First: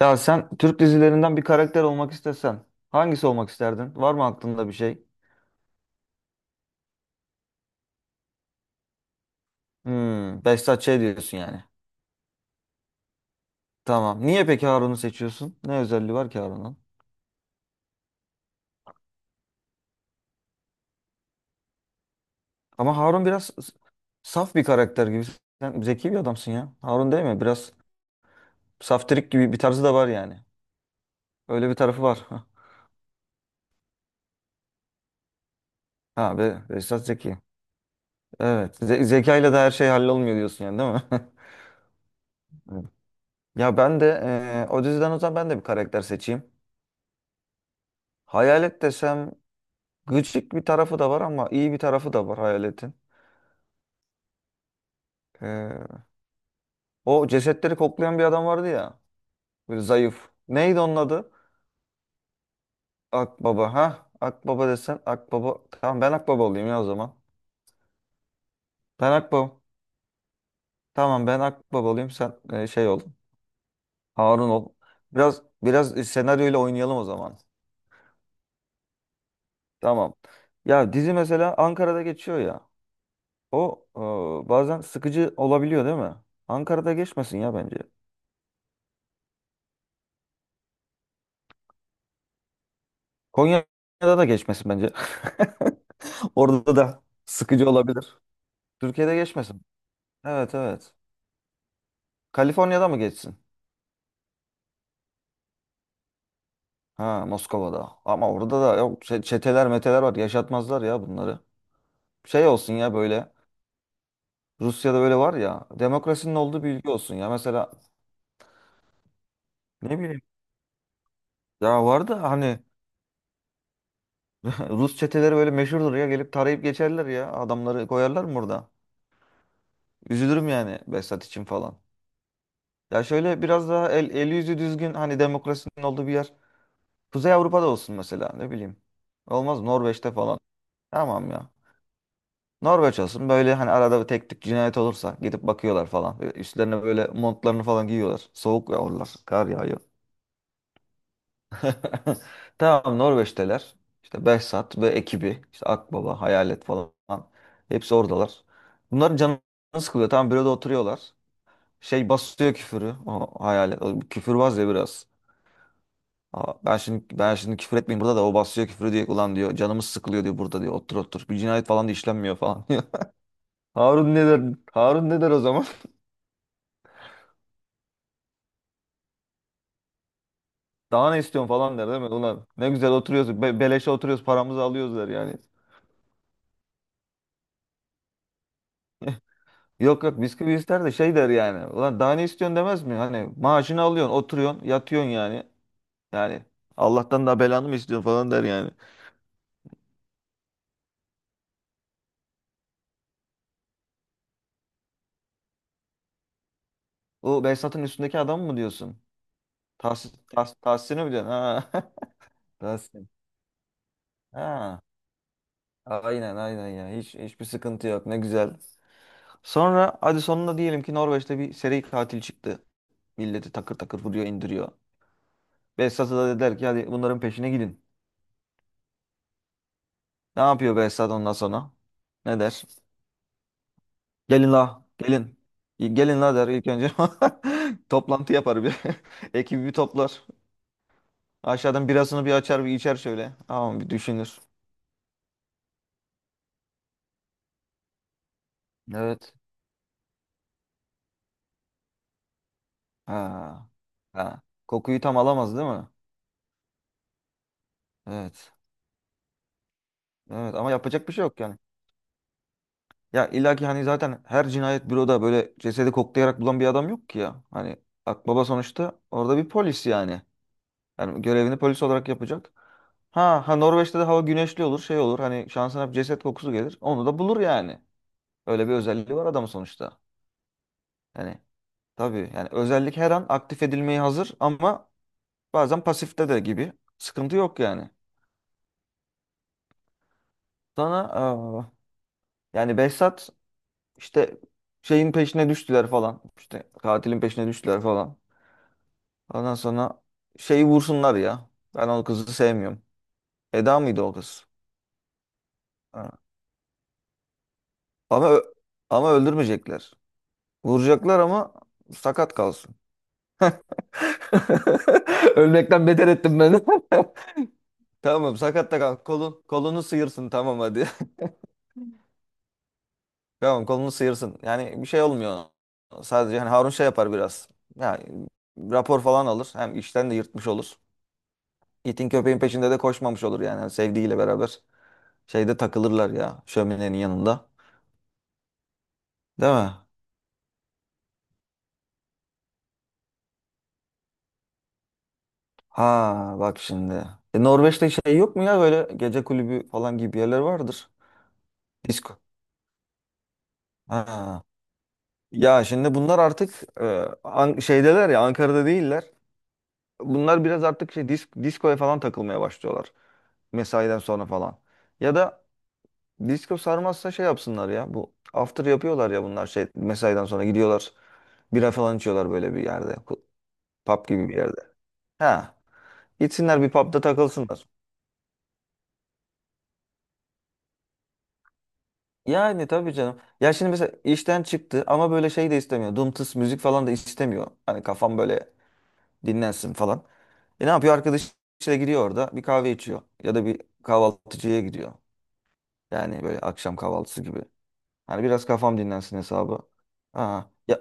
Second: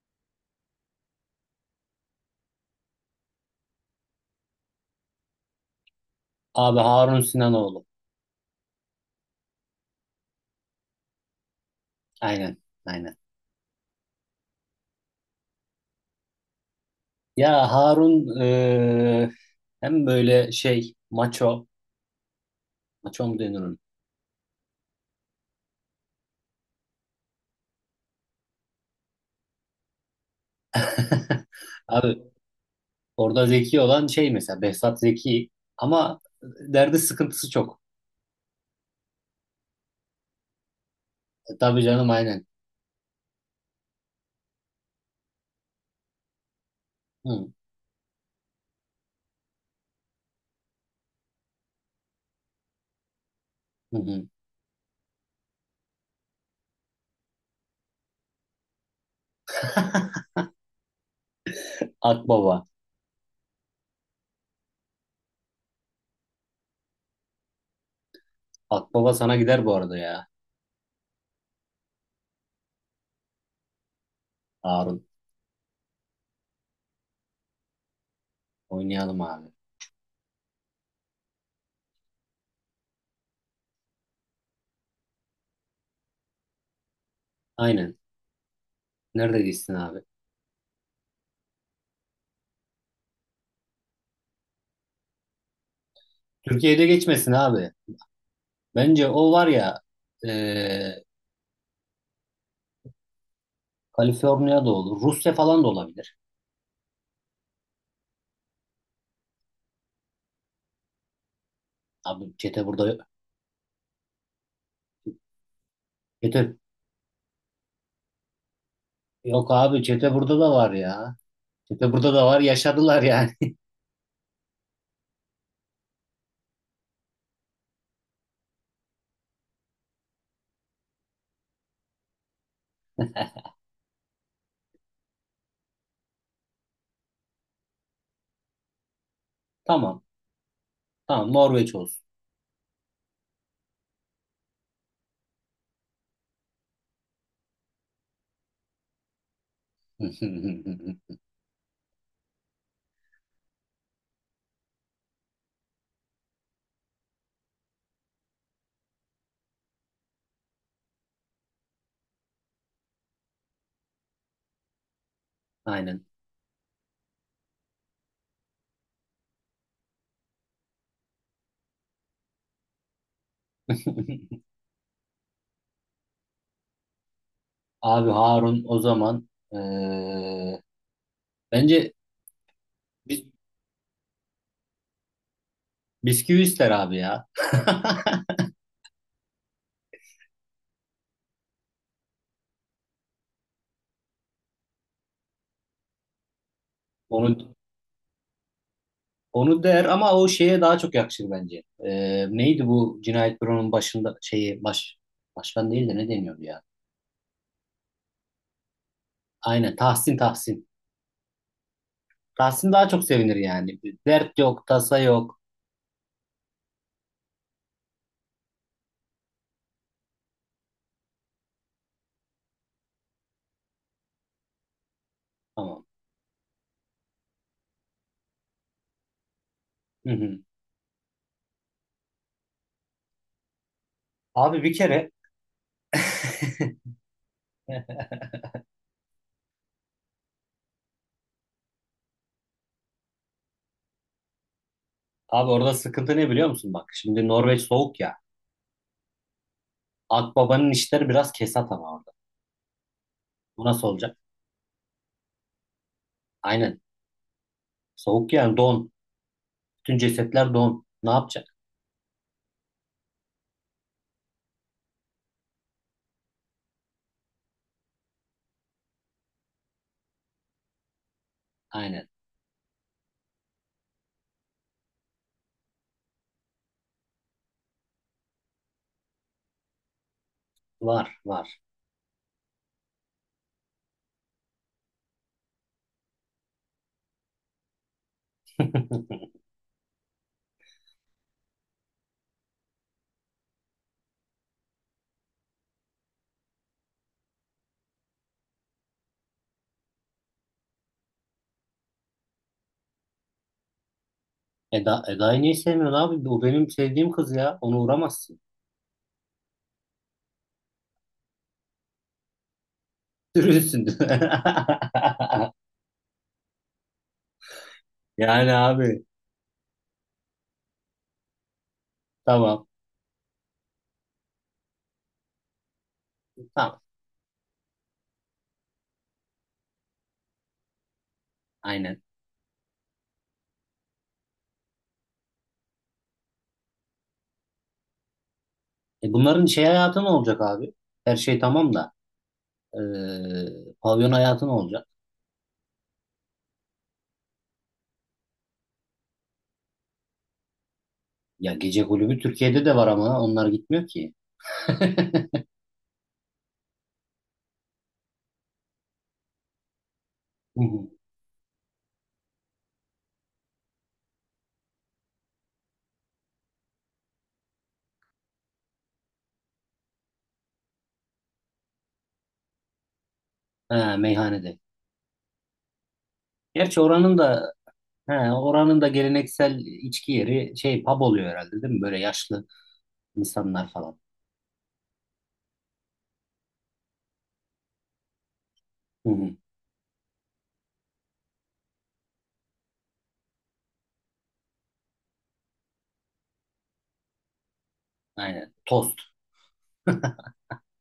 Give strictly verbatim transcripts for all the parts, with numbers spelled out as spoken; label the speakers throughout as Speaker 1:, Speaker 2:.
Speaker 1: Ya sen Türk dizilerinden bir karakter olmak istesen hangisi olmak isterdin? Var mı aklında bir şey?
Speaker 2: Abi Harun Sinanoğlu.
Speaker 1: Hmm, Behzat Ç. diyorsun yani.
Speaker 2: Aynen, aynen.
Speaker 1: Tamam. Niye peki Harun'u seçiyorsun? Ne özelliği var ki Harun'un?
Speaker 2: Ya Harun eee, hem böyle şey maço,
Speaker 1: Ama
Speaker 2: maço
Speaker 1: Harun
Speaker 2: mu
Speaker 1: biraz
Speaker 2: denir
Speaker 1: s-
Speaker 2: ona?
Speaker 1: saf bir karakter gibi. Sen zeki bir adamsın ya. Harun değil mi? Biraz saftirik gibi bir tarzı da var yani. Öyle bir tarafı
Speaker 2: Abi
Speaker 1: var.
Speaker 2: orada zeki olan şey mesela Behzat zeki ama
Speaker 1: Ha, Be
Speaker 2: derdi
Speaker 1: Behzat zeki.
Speaker 2: sıkıntısı çok.
Speaker 1: Evet. Ze zekayla da her şey hallolmuyor diyorsun yani değil mi?
Speaker 2: E, tabii canım aynen.
Speaker 1: Evet. Ya ben de eee o diziden o zaman ben de bir karakter seçeyim.
Speaker 2: Hı,
Speaker 1: Hayalet desem. Gıcık bir tarafı da var ama iyi bir tarafı da var hayaletin.
Speaker 2: hı, hı.
Speaker 1: Ee, O cesetleri koklayan bir adam vardı ya. Böyle zayıf. Neydi onun adı?
Speaker 2: Akbaba.
Speaker 1: Akbaba. Ha? Akbaba desen Akbaba. Tamam ben Akbaba olayım ya o zaman. Ben
Speaker 2: Akbaba sana
Speaker 1: Akbaba.
Speaker 2: gider bu arada ya
Speaker 1: Tamam ben Akbaba olayım sen e, şey ol. Harun ol.
Speaker 2: Harun.
Speaker 1: Biraz biraz senaryoyla oynayalım o zaman.
Speaker 2: Oynayalım abi.
Speaker 1: Tamam. Ya dizi mesela Ankara'da geçiyor ya. O e, bazen sıkıcı olabiliyor değil mi? Ankara'da geçmesin ya bence.
Speaker 2: Aynen. Nerede gitsin abi?
Speaker 1: Konya'da da geçmesin bence. Orada
Speaker 2: Türkiye'de
Speaker 1: da
Speaker 2: geçmesin
Speaker 1: sıkıcı
Speaker 2: abi.
Speaker 1: olabilir.
Speaker 2: Bence
Speaker 1: Türkiye'de
Speaker 2: o var
Speaker 1: geçmesin.
Speaker 2: ya
Speaker 1: Evet, evet.
Speaker 2: eee
Speaker 1: Kaliforniya'da mı geçsin?
Speaker 2: Kaliforniya da olur. Rusya falan da olabilir.
Speaker 1: Ha, Moskova'da. Ama orada da yok, çe- çeteler meteler var. Yaşatmazlar ya bunları.
Speaker 2: Abi
Speaker 1: Şey
Speaker 2: çete
Speaker 1: olsun ya
Speaker 2: burada
Speaker 1: böyle. Rusya'da böyle var ya. Demokrasinin
Speaker 2: çete
Speaker 1: olduğu bir ülke olsun ya. Mesela
Speaker 2: yok abi,
Speaker 1: ne
Speaker 2: çete
Speaker 1: bileyim.
Speaker 2: burada da var ya.
Speaker 1: Ya
Speaker 2: Çete
Speaker 1: var
Speaker 2: burada
Speaker 1: da
Speaker 2: da var,
Speaker 1: hani.
Speaker 2: yaşadılar yani.
Speaker 1: Rus çeteleri böyle meşhurdur ya. Gelip tarayıp geçerler ya. Adamları koyarlar mı burada? Üzülürüm yani Behzat için falan. Ya şöyle biraz daha el, el yüzü düzgün, hani demokrasinin olduğu bir yer. Kuzey Avrupa'da olsun mesela, ne bileyim. Olmaz,
Speaker 2: Tamam.
Speaker 1: Norveç'te falan. Tamam
Speaker 2: Tamam
Speaker 1: ya.
Speaker 2: Norveç olsun.
Speaker 1: Norveç olsun böyle, hani arada bir tek tük cinayet olursa gidip bakıyorlar falan. Böyle üstlerine böyle montlarını falan giyiyorlar. Soğuk yağıyorlar. Kar yağıyor. Tamam, Norveç'teler. İşte Behzat ve ekibi. İşte Akbaba, Hayalet falan. Hepsi oradalar. Bunların canı sıkılıyor. Tamam, büroda oturuyorlar. Şey basıyor küfürü. O hayalet. O küfürbaz ya biraz.
Speaker 2: Aynen.
Speaker 1: Aa, ben şimdi ben şimdi küfür etmeyeyim burada da o basıyor küfür, diyor ulan, diyor canımız sıkılıyor diyor burada, diyor otur otur bir cinayet falan da işlenmiyor falan diyor. Harun ne der Harun ne der o zaman?
Speaker 2: Abi Harun o zaman eee,
Speaker 1: Daha ne istiyorsun falan der
Speaker 2: bence
Speaker 1: değil mi, ulan ne güzel
Speaker 2: bis
Speaker 1: oturuyoruz, be beleşe oturuyoruz, paramızı alıyoruz der yani.
Speaker 2: bisküvi ister abi ya.
Speaker 1: Yok yok bisküvi ister de şey der yani, ulan daha ne istiyorsun demez mi, hani maaşını alıyorsun, oturuyorsun, yatıyorsun, yani yani Allah'tan daha
Speaker 2: Onu
Speaker 1: belanı mı istiyorsun falan der yani.
Speaker 2: onu der ama o şeye daha çok yakışır bence. Eee, neydi bu Cinayet Büro'nun başında şeyi baş başkan değil de ne deniyordu ya?
Speaker 1: O Behzat'ın üstündeki adam mı diyorsun?
Speaker 2: Aynen
Speaker 1: Tahsin,
Speaker 2: Tahsin,
Speaker 1: Tahs-
Speaker 2: Tahsin.
Speaker 1: Tahsin'i mi diyorsun? Ha.
Speaker 2: Tahsin daha çok
Speaker 1: Tahsin.
Speaker 2: sevinir yani. Dert yok,
Speaker 1: Ha.
Speaker 2: tasa yok.
Speaker 1: Aynen aynen ya. Hiç hiçbir sıkıntı yok. Ne güzel. Sonra hadi sonunda diyelim ki Norveç'te bir seri katil çıktı. Milleti takır takır vuruyor, indiriyor.
Speaker 2: Tamam.
Speaker 1: Behzat'a da dediler ki hadi bunların peşine gidin.
Speaker 2: Hı hı.
Speaker 1: Ne yapıyor Behzat ondan sonra? Ne der? Gelin
Speaker 2: Abi
Speaker 1: la,
Speaker 2: bir kere
Speaker 1: gelin. Gelin la der ilk önce. Toplantı yapar bir. Ekibi bir toplar. Aşağıdan birasını bir açar, bir içer şöyle. Tamam, bir düşünür.
Speaker 2: abi orada sıkıntı ne biliyor musun? Bak şimdi Norveç soğuk ya.
Speaker 1: Evet.
Speaker 2: Akbabanın işleri biraz kesat ama orada. Bu
Speaker 1: Ha.
Speaker 2: nasıl olacak?
Speaker 1: Ha. Kokuyu tam alamaz değil mi?
Speaker 2: Aynen. Soğuk
Speaker 1: Evet.
Speaker 2: yani don. Bütün cesetler
Speaker 1: Evet, ama
Speaker 2: don.
Speaker 1: yapacak
Speaker 2: Ne
Speaker 1: bir şey yok
Speaker 2: yapacak?
Speaker 1: yani. Ya illaki hani zaten her cinayet büroda böyle cesedi koklayarak bulan bir adam yok ki ya. Hani akbaba sonuçta orada bir polis yani. Yani görevini polis olarak
Speaker 2: Aynen.
Speaker 1: yapacak. Ha, ha Norveç'te de hava güneşli olur, şey olur. Hani şansına bir ceset kokusu gelir. Onu da bulur yani. Öyle bir özelliği var adamın sonuçta.
Speaker 2: Var
Speaker 1: Yani
Speaker 2: var.
Speaker 1: tabii yani özellik her an aktif edilmeye hazır ama bazen pasifte de gibi. Sıkıntı yok yani. Sana aa, yani Behzat işte şeyin peşine düştüler falan. İşte katilin peşine düştüler falan. Ondan sonra şeyi vursunlar ya. Ben o kızı sevmiyorum. Eda mıydı o kız?
Speaker 2: Eda, Eda'yı niye sevmiyorsun abi?
Speaker 1: Ha.
Speaker 2: Bu benim sevdiğim kız ya. Onu
Speaker 1: Ama
Speaker 2: uğramazsın.
Speaker 1: ö- Ama öldürmeyecekler. Vuracaklar ama sakat kalsın.
Speaker 2: Sürünsün.
Speaker 1: Ölmekten beter ettim ben. Tamam,
Speaker 2: Yani
Speaker 1: sakat da kal.
Speaker 2: abi.
Speaker 1: Kolun, kolunu sıyırsın, tamam hadi.
Speaker 2: Tamam.
Speaker 1: Tamam, kolunu sıyırsın. Yani bir şey olmuyor ona. Sadece hani Harun
Speaker 2: Tamam.
Speaker 1: şey yapar biraz. Yani rapor falan alır. Hem işten de yırtmış olur.
Speaker 2: Aynen.
Speaker 1: İtin köpeğin peşinde de koşmamış olur yani. Hani sevdiğiyle beraber şeyde takılırlar ya, şöminenin yanında.
Speaker 2: E bunların
Speaker 1: Değil
Speaker 2: şey
Speaker 1: mi?
Speaker 2: hayatı ne olacak abi? Her şey tamam da e, pavyon hayatı ne olacak?
Speaker 1: Ha, bak şimdi. E, Norveç'te şey yok mu ya, böyle gece kulübü falan gibi yerler vardır.
Speaker 2: Ya gece kulübü
Speaker 1: Disko.
Speaker 2: Türkiye'de de var ama onlar gitmiyor ki.
Speaker 1: Ha.
Speaker 2: Hı
Speaker 1: Ya şimdi bunlar artık e, An- şeydeler ya, Ankara'da değiller. Bunlar biraz
Speaker 2: hı.
Speaker 1: artık şey disk diskoya falan takılmaya başlıyorlar. Mesaiden sonra falan. Ya da disko sarmazsa şey yapsınlar ya bu after yapıyorlar ya bunlar şey mesaiden sonra gidiyorlar. Bira falan içiyorlar böyle bir yerde. Ku-
Speaker 2: Ha,
Speaker 1: Pub gibi bir yerde.
Speaker 2: meyhanede.
Speaker 1: Ha. Gitsinler bir
Speaker 2: Gerçi
Speaker 1: pubda
Speaker 2: oranın da
Speaker 1: takılsınlar.
Speaker 2: he, oranın da geleneksel içki yeri şey pub oluyor herhalde değil mi? Böyle yaşlı
Speaker 1: Yani tabii canım. Ya
Speaker 2: insanlar
Speaker 1: şimdi mesela
Speaker 2: falan.
Speaker 1: işten çıktı ama böyle şey de istemiyor. Dum tıs müzik falan da istemiyor. Hani kafam böyle
Speaker 2: Hı hı.
Speaker 1: dinlensin falan. E ne yapıyor? Arkadaşıyla gidiyor orada bir kahve içiyor. Ya da bir kahvaltıcıya gidiyor. Yani böyle akşam kahvaltısı gibi. Hani biraz
Speaker 2: Aynen.
Speaker 1: kafam
Speaker 2: Tost.
Speaker 1: dinlensin hesabı. Aa, ya,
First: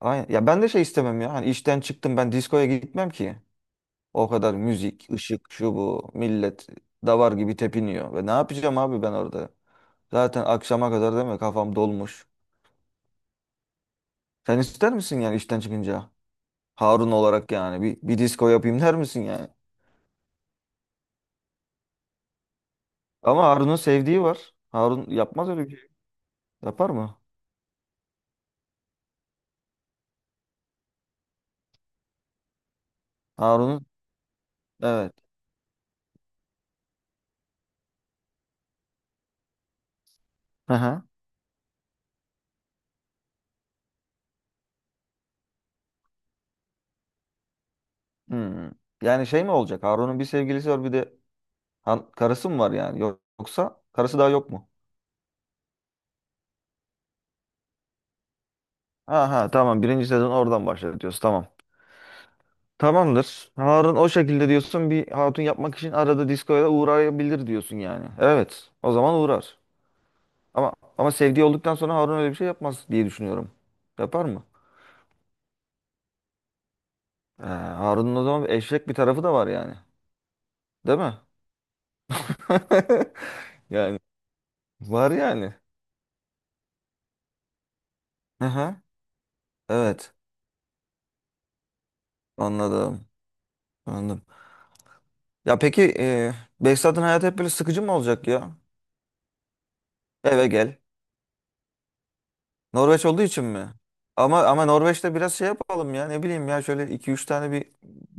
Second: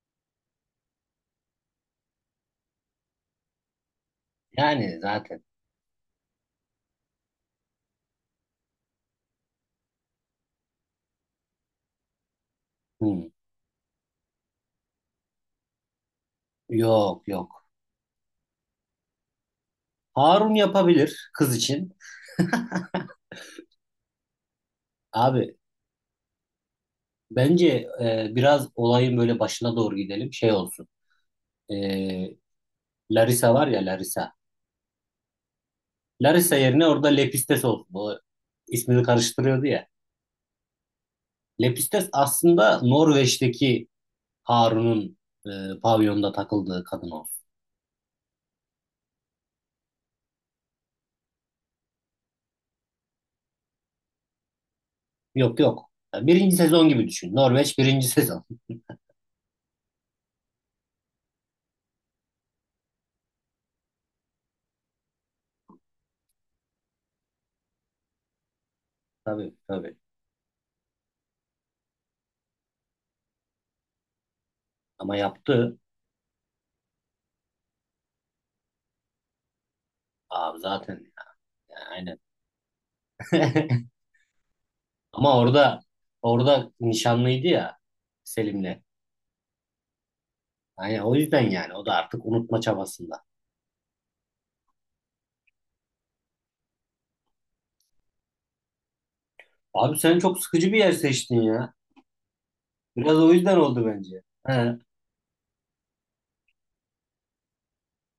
Speaker 1: aynen. Ya ben de şey istemem ya. Hani işten çıktım, ben diskoya gitmem ki. O kadar
Speaker 2: Yani
Speaker 1: müzik,
Speaker 2: zaten.
Speaker 1: ışık, şu bu. Millet davar gibi tepiniyor. Ve ne yapacağım abi ben orada? Zaten akşama kadar değil mi? Kafam dolmuş.
Speaker 2: Hı.
Speaker 1: Sen ister misin yani işten çıkınca? Harun
Speaker 2: Yok
Speaker 1: olarak
Speaker 2: yok.
Speaker 1: yani bir, bir disco yapayım der misin yani?
Speaker 2: Harun yapabilir kız için.
Speaker 1: Ama Harun'un sevdiği var. Harun yapmaz
Speaker 2: Abi
Speaker 1: öyle bir şey. Yapar mı?
Speaker 2: bence e, biraz olayın böyle başına doğru gidelim. Şey olsun. E, Larisa var ya
Speaker 1: Harun'un,
Speaker 2: Larisa.
Speaker 1: evet.
Speaker 2: Larisa yerine orada Lepistes oldu. O ismini karıştırıyordu ya.
Speaker 1: Hı hı.
Speaker 2: Lepistes aslında Norveç'teki Harun'un e, pavyonda takıldığı kadın olsun.
Speaker 1: Hmm. Yani şey mi olacak? Harun'un bir sevgilisi var bir de han- karısı mı var yani? Yok- Yoksa karısı daha yok mu?
Speaker 2: Yok yok. Ya birinci sezon gibi düşün. Norveç birinci sezon.
Speaker 1: Aha, tamam, birinci sezon oradan başlar diyorsun, tamam. Tamamdır. Harun o şekilde diyorsun, bir hatun yapmak için arada diskoya da uğrayabilir diyorsun yani. Evet, o zaman
Speaker 2: Tabii
Speaker 1: uğrar.
Speaker 2: tabii.
Speaker 1: Ama ama sevdiği olduktan sonra Harun öyle bir şey yapmaz diye düşünüyorum. Yapar mı?
Speaker 2: Ama yaptı.
Speaker 1: Ee, Harun'un o zaman eşek bir tarafı da var yani.
Speaker 2: Abi zaten
Speaker 1: Değil mi?
Speaker 2: ya. Ya, aynen.
Speaker 1: Yani var
Speaker 2: Ama
Speaker 1: yani.
Speaker 2: orada orada nişanlıydı ya
Speaker 1: Aha,
Speaker 2: Selim'le.
Speaker 1: evet,
Speaker 2: Yani o yüzden yani o da artık unutma
Speaker 1: anladım.
Speaker 2: çabasında.
Speaker 1: Anladım. Ya peki e, Behzat'ın hayatı hep böyle sıkıcı mı olacak ya?
Speaker 2: Abi sen çok
Speaker 1: Eve
Speaker 2: sıkıcı bir
Speaker 1: gel.
Speaker 2: yer seçtin ya.
Speaker 1: Norveç
Speaker 2: Biraz
Speaker 1: olduğu
Speaker 2: o
Speaker 1: için
Speaker 2: yüzden
Speaker 1: mi?
Speaker 2: oldu bence.
Speaker 1: Ama ama
Speaker 2: He.
Speaker 1: Norveç'te biraz şey yapalım ya, ne bileyim ya, şöyle iki üç tane bir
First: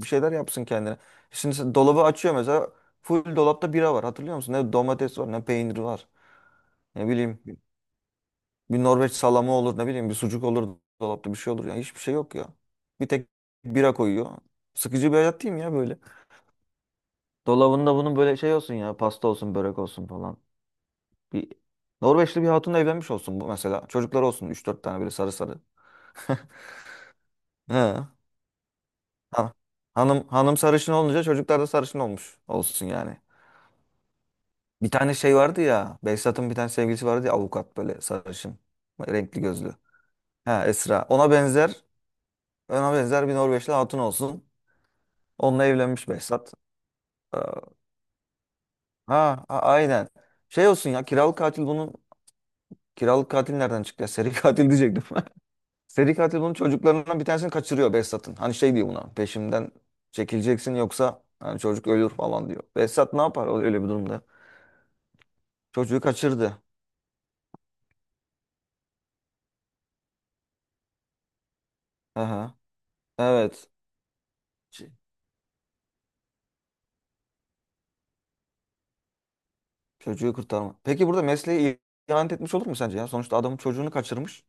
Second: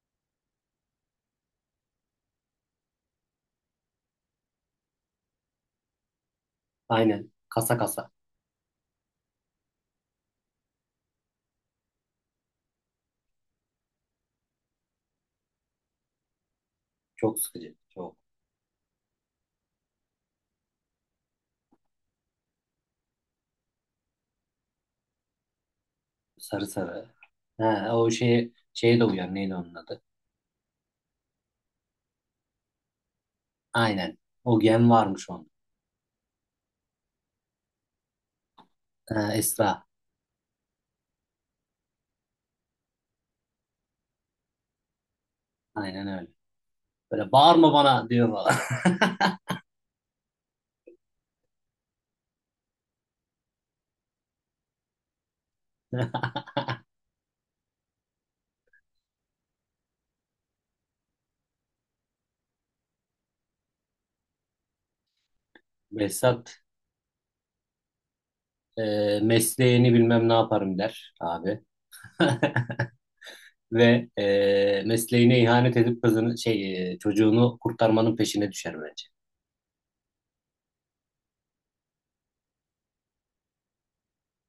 Speaker 1: bir şeyler yapsın kendine. Şimdi sen dolabı açıyor mesela, full dolapta bira var, hatırlıyor musun? Ne domates var, ne peynir var. Ne
Speaker 2: Aynen.
Speaker 1: bileyim,
Speaker 2: Kasa kasa.
Speaker 1: bir Norveç salamı olur, ne bileyim bir sucuk olur dolapta, bir şey olur. Yani hiçbir şey yok ya. Bir tek bira koyuyor. Sıkıcı bir hayat değil mi ya böyle?
Speaker 2: Çok sıkıcı.
Speaker 1: Dolabında
Speaker 2: Çok.
Speaker 1: bunun böyle şey olsun ya, pasta olsun, börek olsun falan. Bir Norveçli bir hatunla evlenmiş olsun bu mesela. Çocuklar olsun üç dört tane, böyle sarı sarı.
Speaker 2: Sarı sarı. Ha,
Speaker 1: He.
Speaker 2: o şeye, şeye de uyar.
Speaker 1: Ha.
Speaker 2: Neydi onun adı?
Speaker 1: Hanım hanım sarışın olunca çocuklar da sarışın olmuş olsun yani.
Speaker 2: Aynen. O gen
Speaker 1: Bir tane
Speaker 2: varmış
Speaker 1: şey
Speaker 2: onun.
Speaker 1: vardı ya. Behzat'ın bir tane sevgilisi vardı ya, avukat, böyle sarışın.
Speaker 2: Ha,
Speaker 1: Renkli
Speaker 2: Esra.
Speaker 1: gözlü. Ha, Esra. Ona benzer ona benzer bir Norveçli hatun olsun. Onunla
Speaker 2: Aynen
Speaker 1: evlenmiş
Speaker 2: öyle.
Speaker 1: Behzat.
Speaker 2: Böyle
Speaker 1: Aa,
Speaker 2: bağırma bana diyor falan.
Speaker 1: ha, a- aynen. Şey olsun ya, kiralık katil bunun, kiralık katil nereden çıktı ya? Seri katil diyecektim. Seri katil bunun çocuklarından bir tanesini kaçırıyor, Behzat'ın. Hani şey diyor buna, peşimden çekileceksin, yoksa hani çocuk ölür falan diyor. Behzat ne yapar öyle bir durumda? Çocuğu
Speaker 2: Behzat
Speaker 1: kaçırdı.
Speaker 2: e, mesleğini bilmem ne yaparım der abi.
Speaker 1: Aha, evet.
Speaker 2: Ve e,
Speaker 1: Ç-
Speaker 2: mesleğine ihanet edip kızını şey e, çocuğunu kurtarmanın peşine düşer bence.
Speaker 1: Çocuğu kurtarma. Peki burada mesleği ihanet etmiş olur mu sence ya? Sonuçta adamın çocuğunu kaçırmış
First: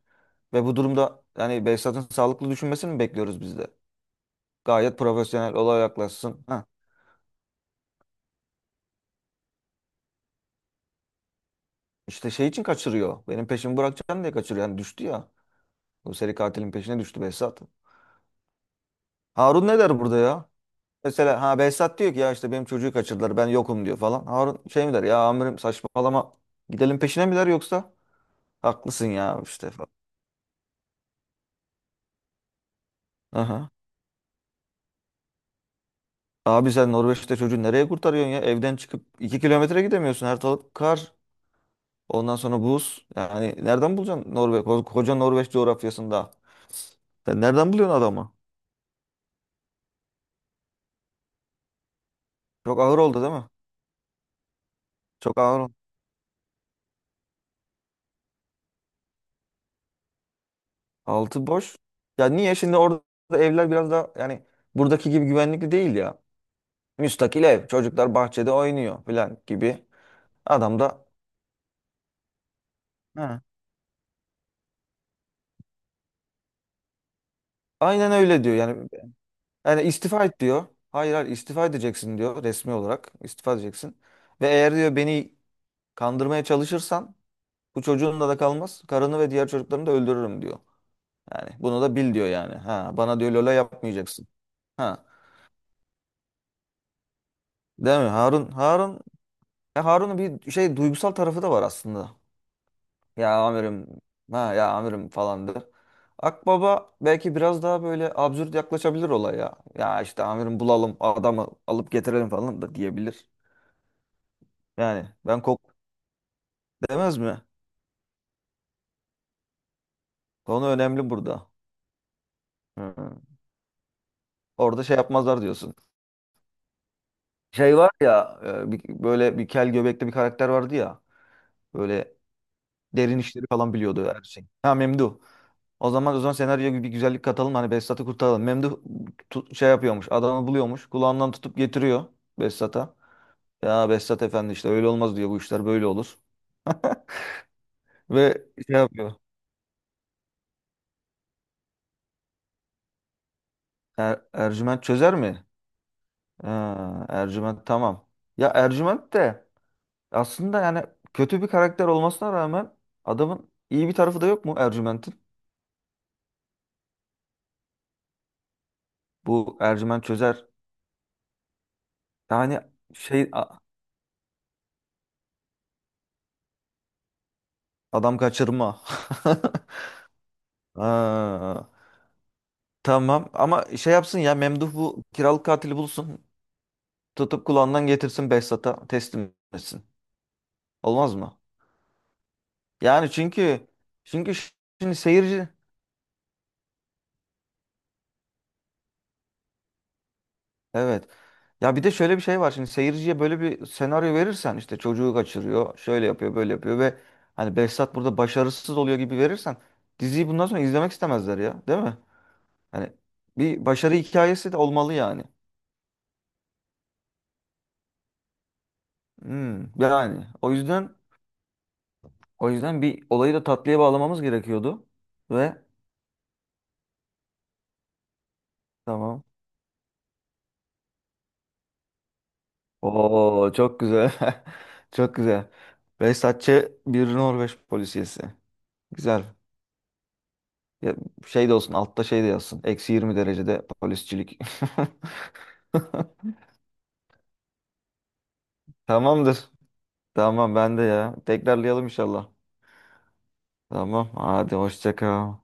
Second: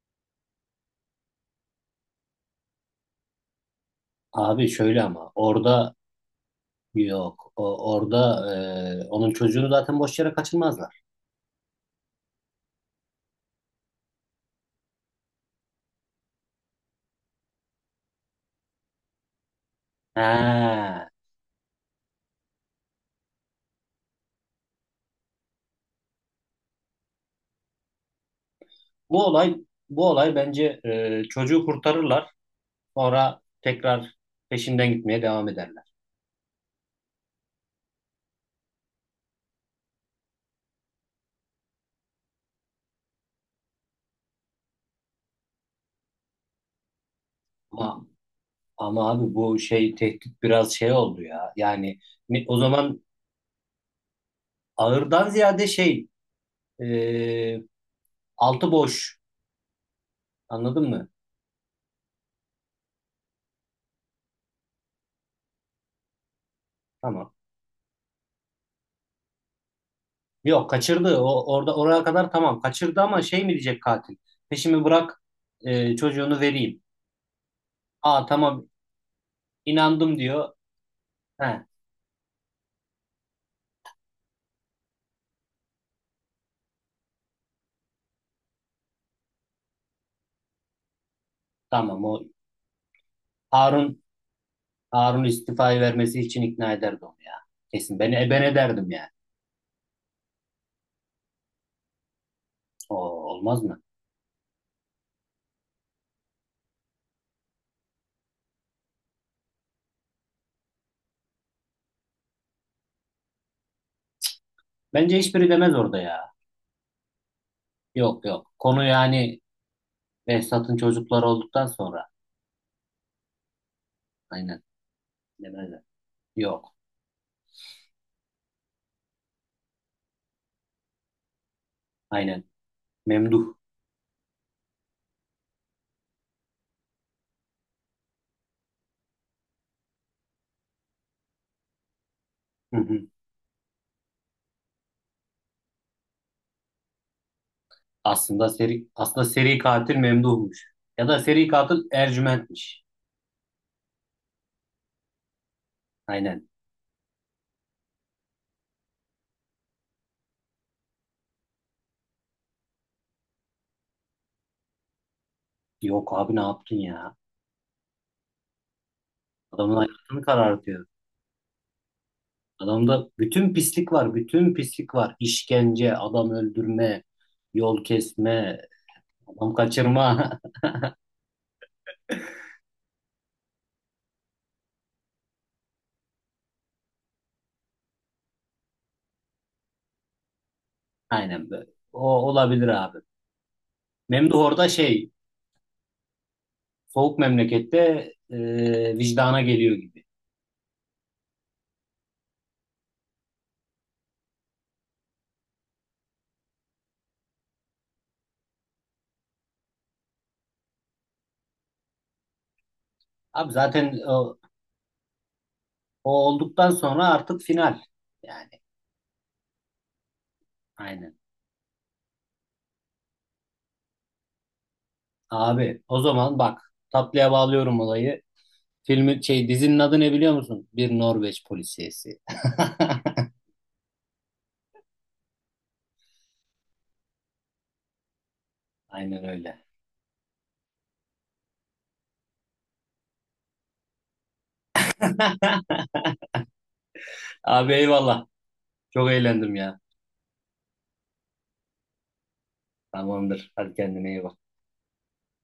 Speaker 1: ve bu durumda yani Behzat'ın sağlıklı düşünmesini mi bekliyoruz biz de?
Speaker 2: Abi
Speaker 1: Gayet
Speaker 2: şöyle ama
Speaker 1: profesyonel olaya
Speaker 2: orada
Speaker 1: yaklaşsın.
Speaker 2: yok. O, orada e, onun çocuğunu zaten boş yere kaçırmazlar.
Speaker 1: İşte şey için kaçırıyor. Benim peşimi bırakacaksın diye kaçırıyor. Yani düştü ya. Bu seri katilin peşine düştü Behzat. Harun ne der burada ya?
Speaker 2: He,
Speaker 1: Mesela ha, Behzat diyor ki ya işte benim çocuğu kaçırdılar, ben yokum diyor falan. Harun şey mi der ya, amirim saçmalama, gidelim peşine mi der yoksa? Haklısın
Speaker 2: Bu
Speaker 1: ya
Speaker 2: olay
Speaker 1: işte falan.
Speaker 2: bu olay bence e, çocuğu kurtarırlar. Sonra
Speaker 1: Aha.
Speaker 2: tekrar peşinden gitmeye devam ederler.
Speaker 1: Abi sen Norveç'te çocuğu nereye kurtarıyorsun ya? Evden çıkıp iki kilometre gidemiyorsun. Her taraf kar. Ondan sonra buz. Yani nereden bulacaksın Norveç? Ko- Koca Norveç coğrafyasında. Sen nereden buluyorsun
Speaker 2: Ama
Speaker 1: adamı?
Speaker 2: ama abi bu şey tehdit biraz şey oldu ya. Yani ne- o
Speaker 1: Çok ağır
Speaker 2: zaman
Speaker 1: oldu değil mi?
Speaker 2: ağırdan
Speaker 1: Çok
Speaker 2: ziyade
Speaker 1: ağır.
Speaker 2: şey e, altı boş. Anladın mı?
Speaker 1: Altı boş. Ya niye şimdi orada evler biraz daha yani buradaki gibi güvenlikli değil ya.
Speaker 2: Tamam.
Speaker 1: Müstakil ev. Çocuklar bahçede oynuyor falan gibi.
Speaker 2: Yok
Speaker 1: Adam da
Speaker 2: kaçırdı. O orada oraya kadar tamam. Kaçırdı ama
Speaker 1: ha,
Speaker 2: şey mi diyecek katil? Peşimi bırak e, çocuğunu vereyim.
Speaker 1: aynen
Speaker 2: Aa
Speaker 1: öyle diyor.
Speaker 2: tamam
Speaker 1: Yani, yani
Speaker 2: inandım
Speaker 1: istifa et
Speaker 2: diyor.
Speaker 1: diyor. Hayır hayır,
Speaker 2: He
Speaker 1: istifa edeceksin diyor, resmi olarak. İstifa edeceksin. Ve eğer diyor beni kandırmaya çalışırsan bu çocuğun da da kalmaz. Karını ve diğer çocuklarını da öldürürüm diyor. Yani bunu da
Speaker 2: tamam
Speaker 1: bil
Speaker 2: o
Speaker 1: diyor yani. Ha, bana diyor Lola
Speaker 2: Harun
Speaker 1: yapmayacaksın. Ha.
Speaker 2: Harun istifayı vermesi için ikna ederdi onu ya. Kesin
Speaker 1: Değil mi?
Speaker 2: beni e, ben
Speaker 1: Harun
Speaker 2: ederdim
Speaker 1: Harun
Speaker 2: yani.
Speaker 1: ya Harun'un bir şey duygusal tarafı da var aslında.
Speaker 2: O
Speaker 1: Ya
Speaker 2: olmaz mı?
Speaker 1: amirim, ha ya amirim falandır. Akbaba belki biraz daha böyle absürt yaklaşabilir olaya. Ya işte amirim bulalım adamı alıp getirelim falan da diyebilir. Yani
Speaker 2: Bence
Speaker 1: ben
Speaker 2: hiçbiri demez
Speaker 1: kok
Speaker 2: orada ya.
Speaker 1: demez mi?
Speaker 2: Yok yok. Konu yani
Speaker 1: Konu
Speaker 2: Behzat'ın
Speaker 1: önemli
Speaker 2: çocukları
Speaker 1: burada.
Speaker 2: olduktan sonra.
Speaker 1: Hı.
Speaker 2: Aynen.
Speaker 1: Orada şey yapmazlar diyorsun.
Speaker 2: Demezler. Yok.
Speaker 1: Şey var ya e, bir- böyle bir kel göbekli bir karakter vardı ya. Böyle
Speaker 2: Aynen.
Speaker 1: derin işleri
Speaker 2: Memduh.
Speaker 1: falan biliyordu, her şey. Ha, Memduh. O zaman o zaman senaryoya bir güzellik katalım, hani Behzat'ı kurtaralım. Memduh tu- şey yapıyormuş, adamı buluyormuş, kulağından tutup getiriyor
Speaker 2: Hı
Speaker 1: Behzat'a.
Speaker 2: hı.
Speaker 1: Ya Behzat Efendi işte öyle olmaz diyor, bu işler böyle olur. Ve
Speaker 2: Aslında
Speaker 1: şey
Speaker 2: seri
Speaker 1: yapıyor.
Speaker 2: aslında seri katil Memduh'muş. Ya da seri katil Ercüment'miş.
Speaker 1: Er- Ercüment çözer mi?
Speaker 2: Aynen.
Speaker 1: Ha, Ercüment, tamam. Ya Ercüment de aslında yani kötü bir karakter olmasına rağmen adamın iyi bir tarafı da yok mu Ercüment'in?
Speaker 2: Yok abi ne yaptın ya?
Speaker 1: Bu
Speaker 2: Adamın
Speaker 1: Ercüment
Speaker 2: hayatını
Speaker 1: çözer.
Speaker 2: karartıyor.
Speaker 1: Yani
Speaker 2: Adamda
Speaker 1: şey
Speaker 2: bütün
Speaker 1: a-
Speaker 2: pislik var, bütün pislik var. İşkence, adam öldürme, yol
Speaker 1: adam
Speaker 2: kesme,
Speaker 1: kaçırma.
Speaker 2: tam kaçırma.
Speaker 1: Ha, tamam ama şey yapsın ya Memduh bu kiralık katili bulsun. Tutup kulağından getirsin Behzat'a teslim etsin. Olmaz mı?
Speaker 2: Aynen böyle. O olabilir abi.
Speaker 1: Yani çünkü çünkü
Speaker 2: Memduh
Speaker 1: ş-
Speaker 2: orada
Speaker 1: şimdi
Speaker 2: şey
Speaker 1: seyirci,
Speaker 2: soğuk memlekette e, vicdana geliyor gibi.
Speaker 1: evet. Ya bir de şöyle bir şey var. Şimdi seyirciye böyle bir senaryo verirsen, işte çocuğu kaçırıyor, şöyle yapıyor, böyle yapıyor ve hani Behzat burada başarısız oluyor gibi verirsen, diziyi bundan sonra izlemek istemezler ya, değil mi? Hani
Speaker 2: Abi
Speaker 1: bir
Speaker 2: zaten
Speaker 1: başarı
Speaker 2: o,
Speaker 1: hikayesi de olmalı yani.
Speaker 2: o olduktan sonra artık final. Yani
Speaker 1: Hmm, yani o yüzden
Speaker 2: aynen.
Speaker 1: o yüzden bir olayı da tatlıya bağlamamız gerekiyordu ve
Speaker 2: Abi o zaman bak, tatlıya bağlıyorum olayı. Filmin
Speaker 1: tamam.
Speaker 2: şey dizinin adı ne biliyor musun? Bir Norveç polisiyesi.
Speaker 1: Oo, çok güzel. Çok güzel. Behzatçı bir Norveç polisiyesi.
Speaker 2: Aynen
Speaker 1: Güzel.
Speaker 2: öyle.
Speaker 1: Ya şey de olsun altta, şey de yazsın. Eksi yirmi derecede polisçilik.
Speaker 2: Abi eyvallah. Çok
Speaker 1: Tamamdır.
Speaker 2: eğlendim ya.
Speaker 1: Tamam, ben de ya. Tekrarlayalım inşallah.
Speaker 2: Tamamdır. Hadi kendine
Speaker 1: Tamam.
Speaker 2: iyi bak.
Speaker 1: Hadi hoşça kal.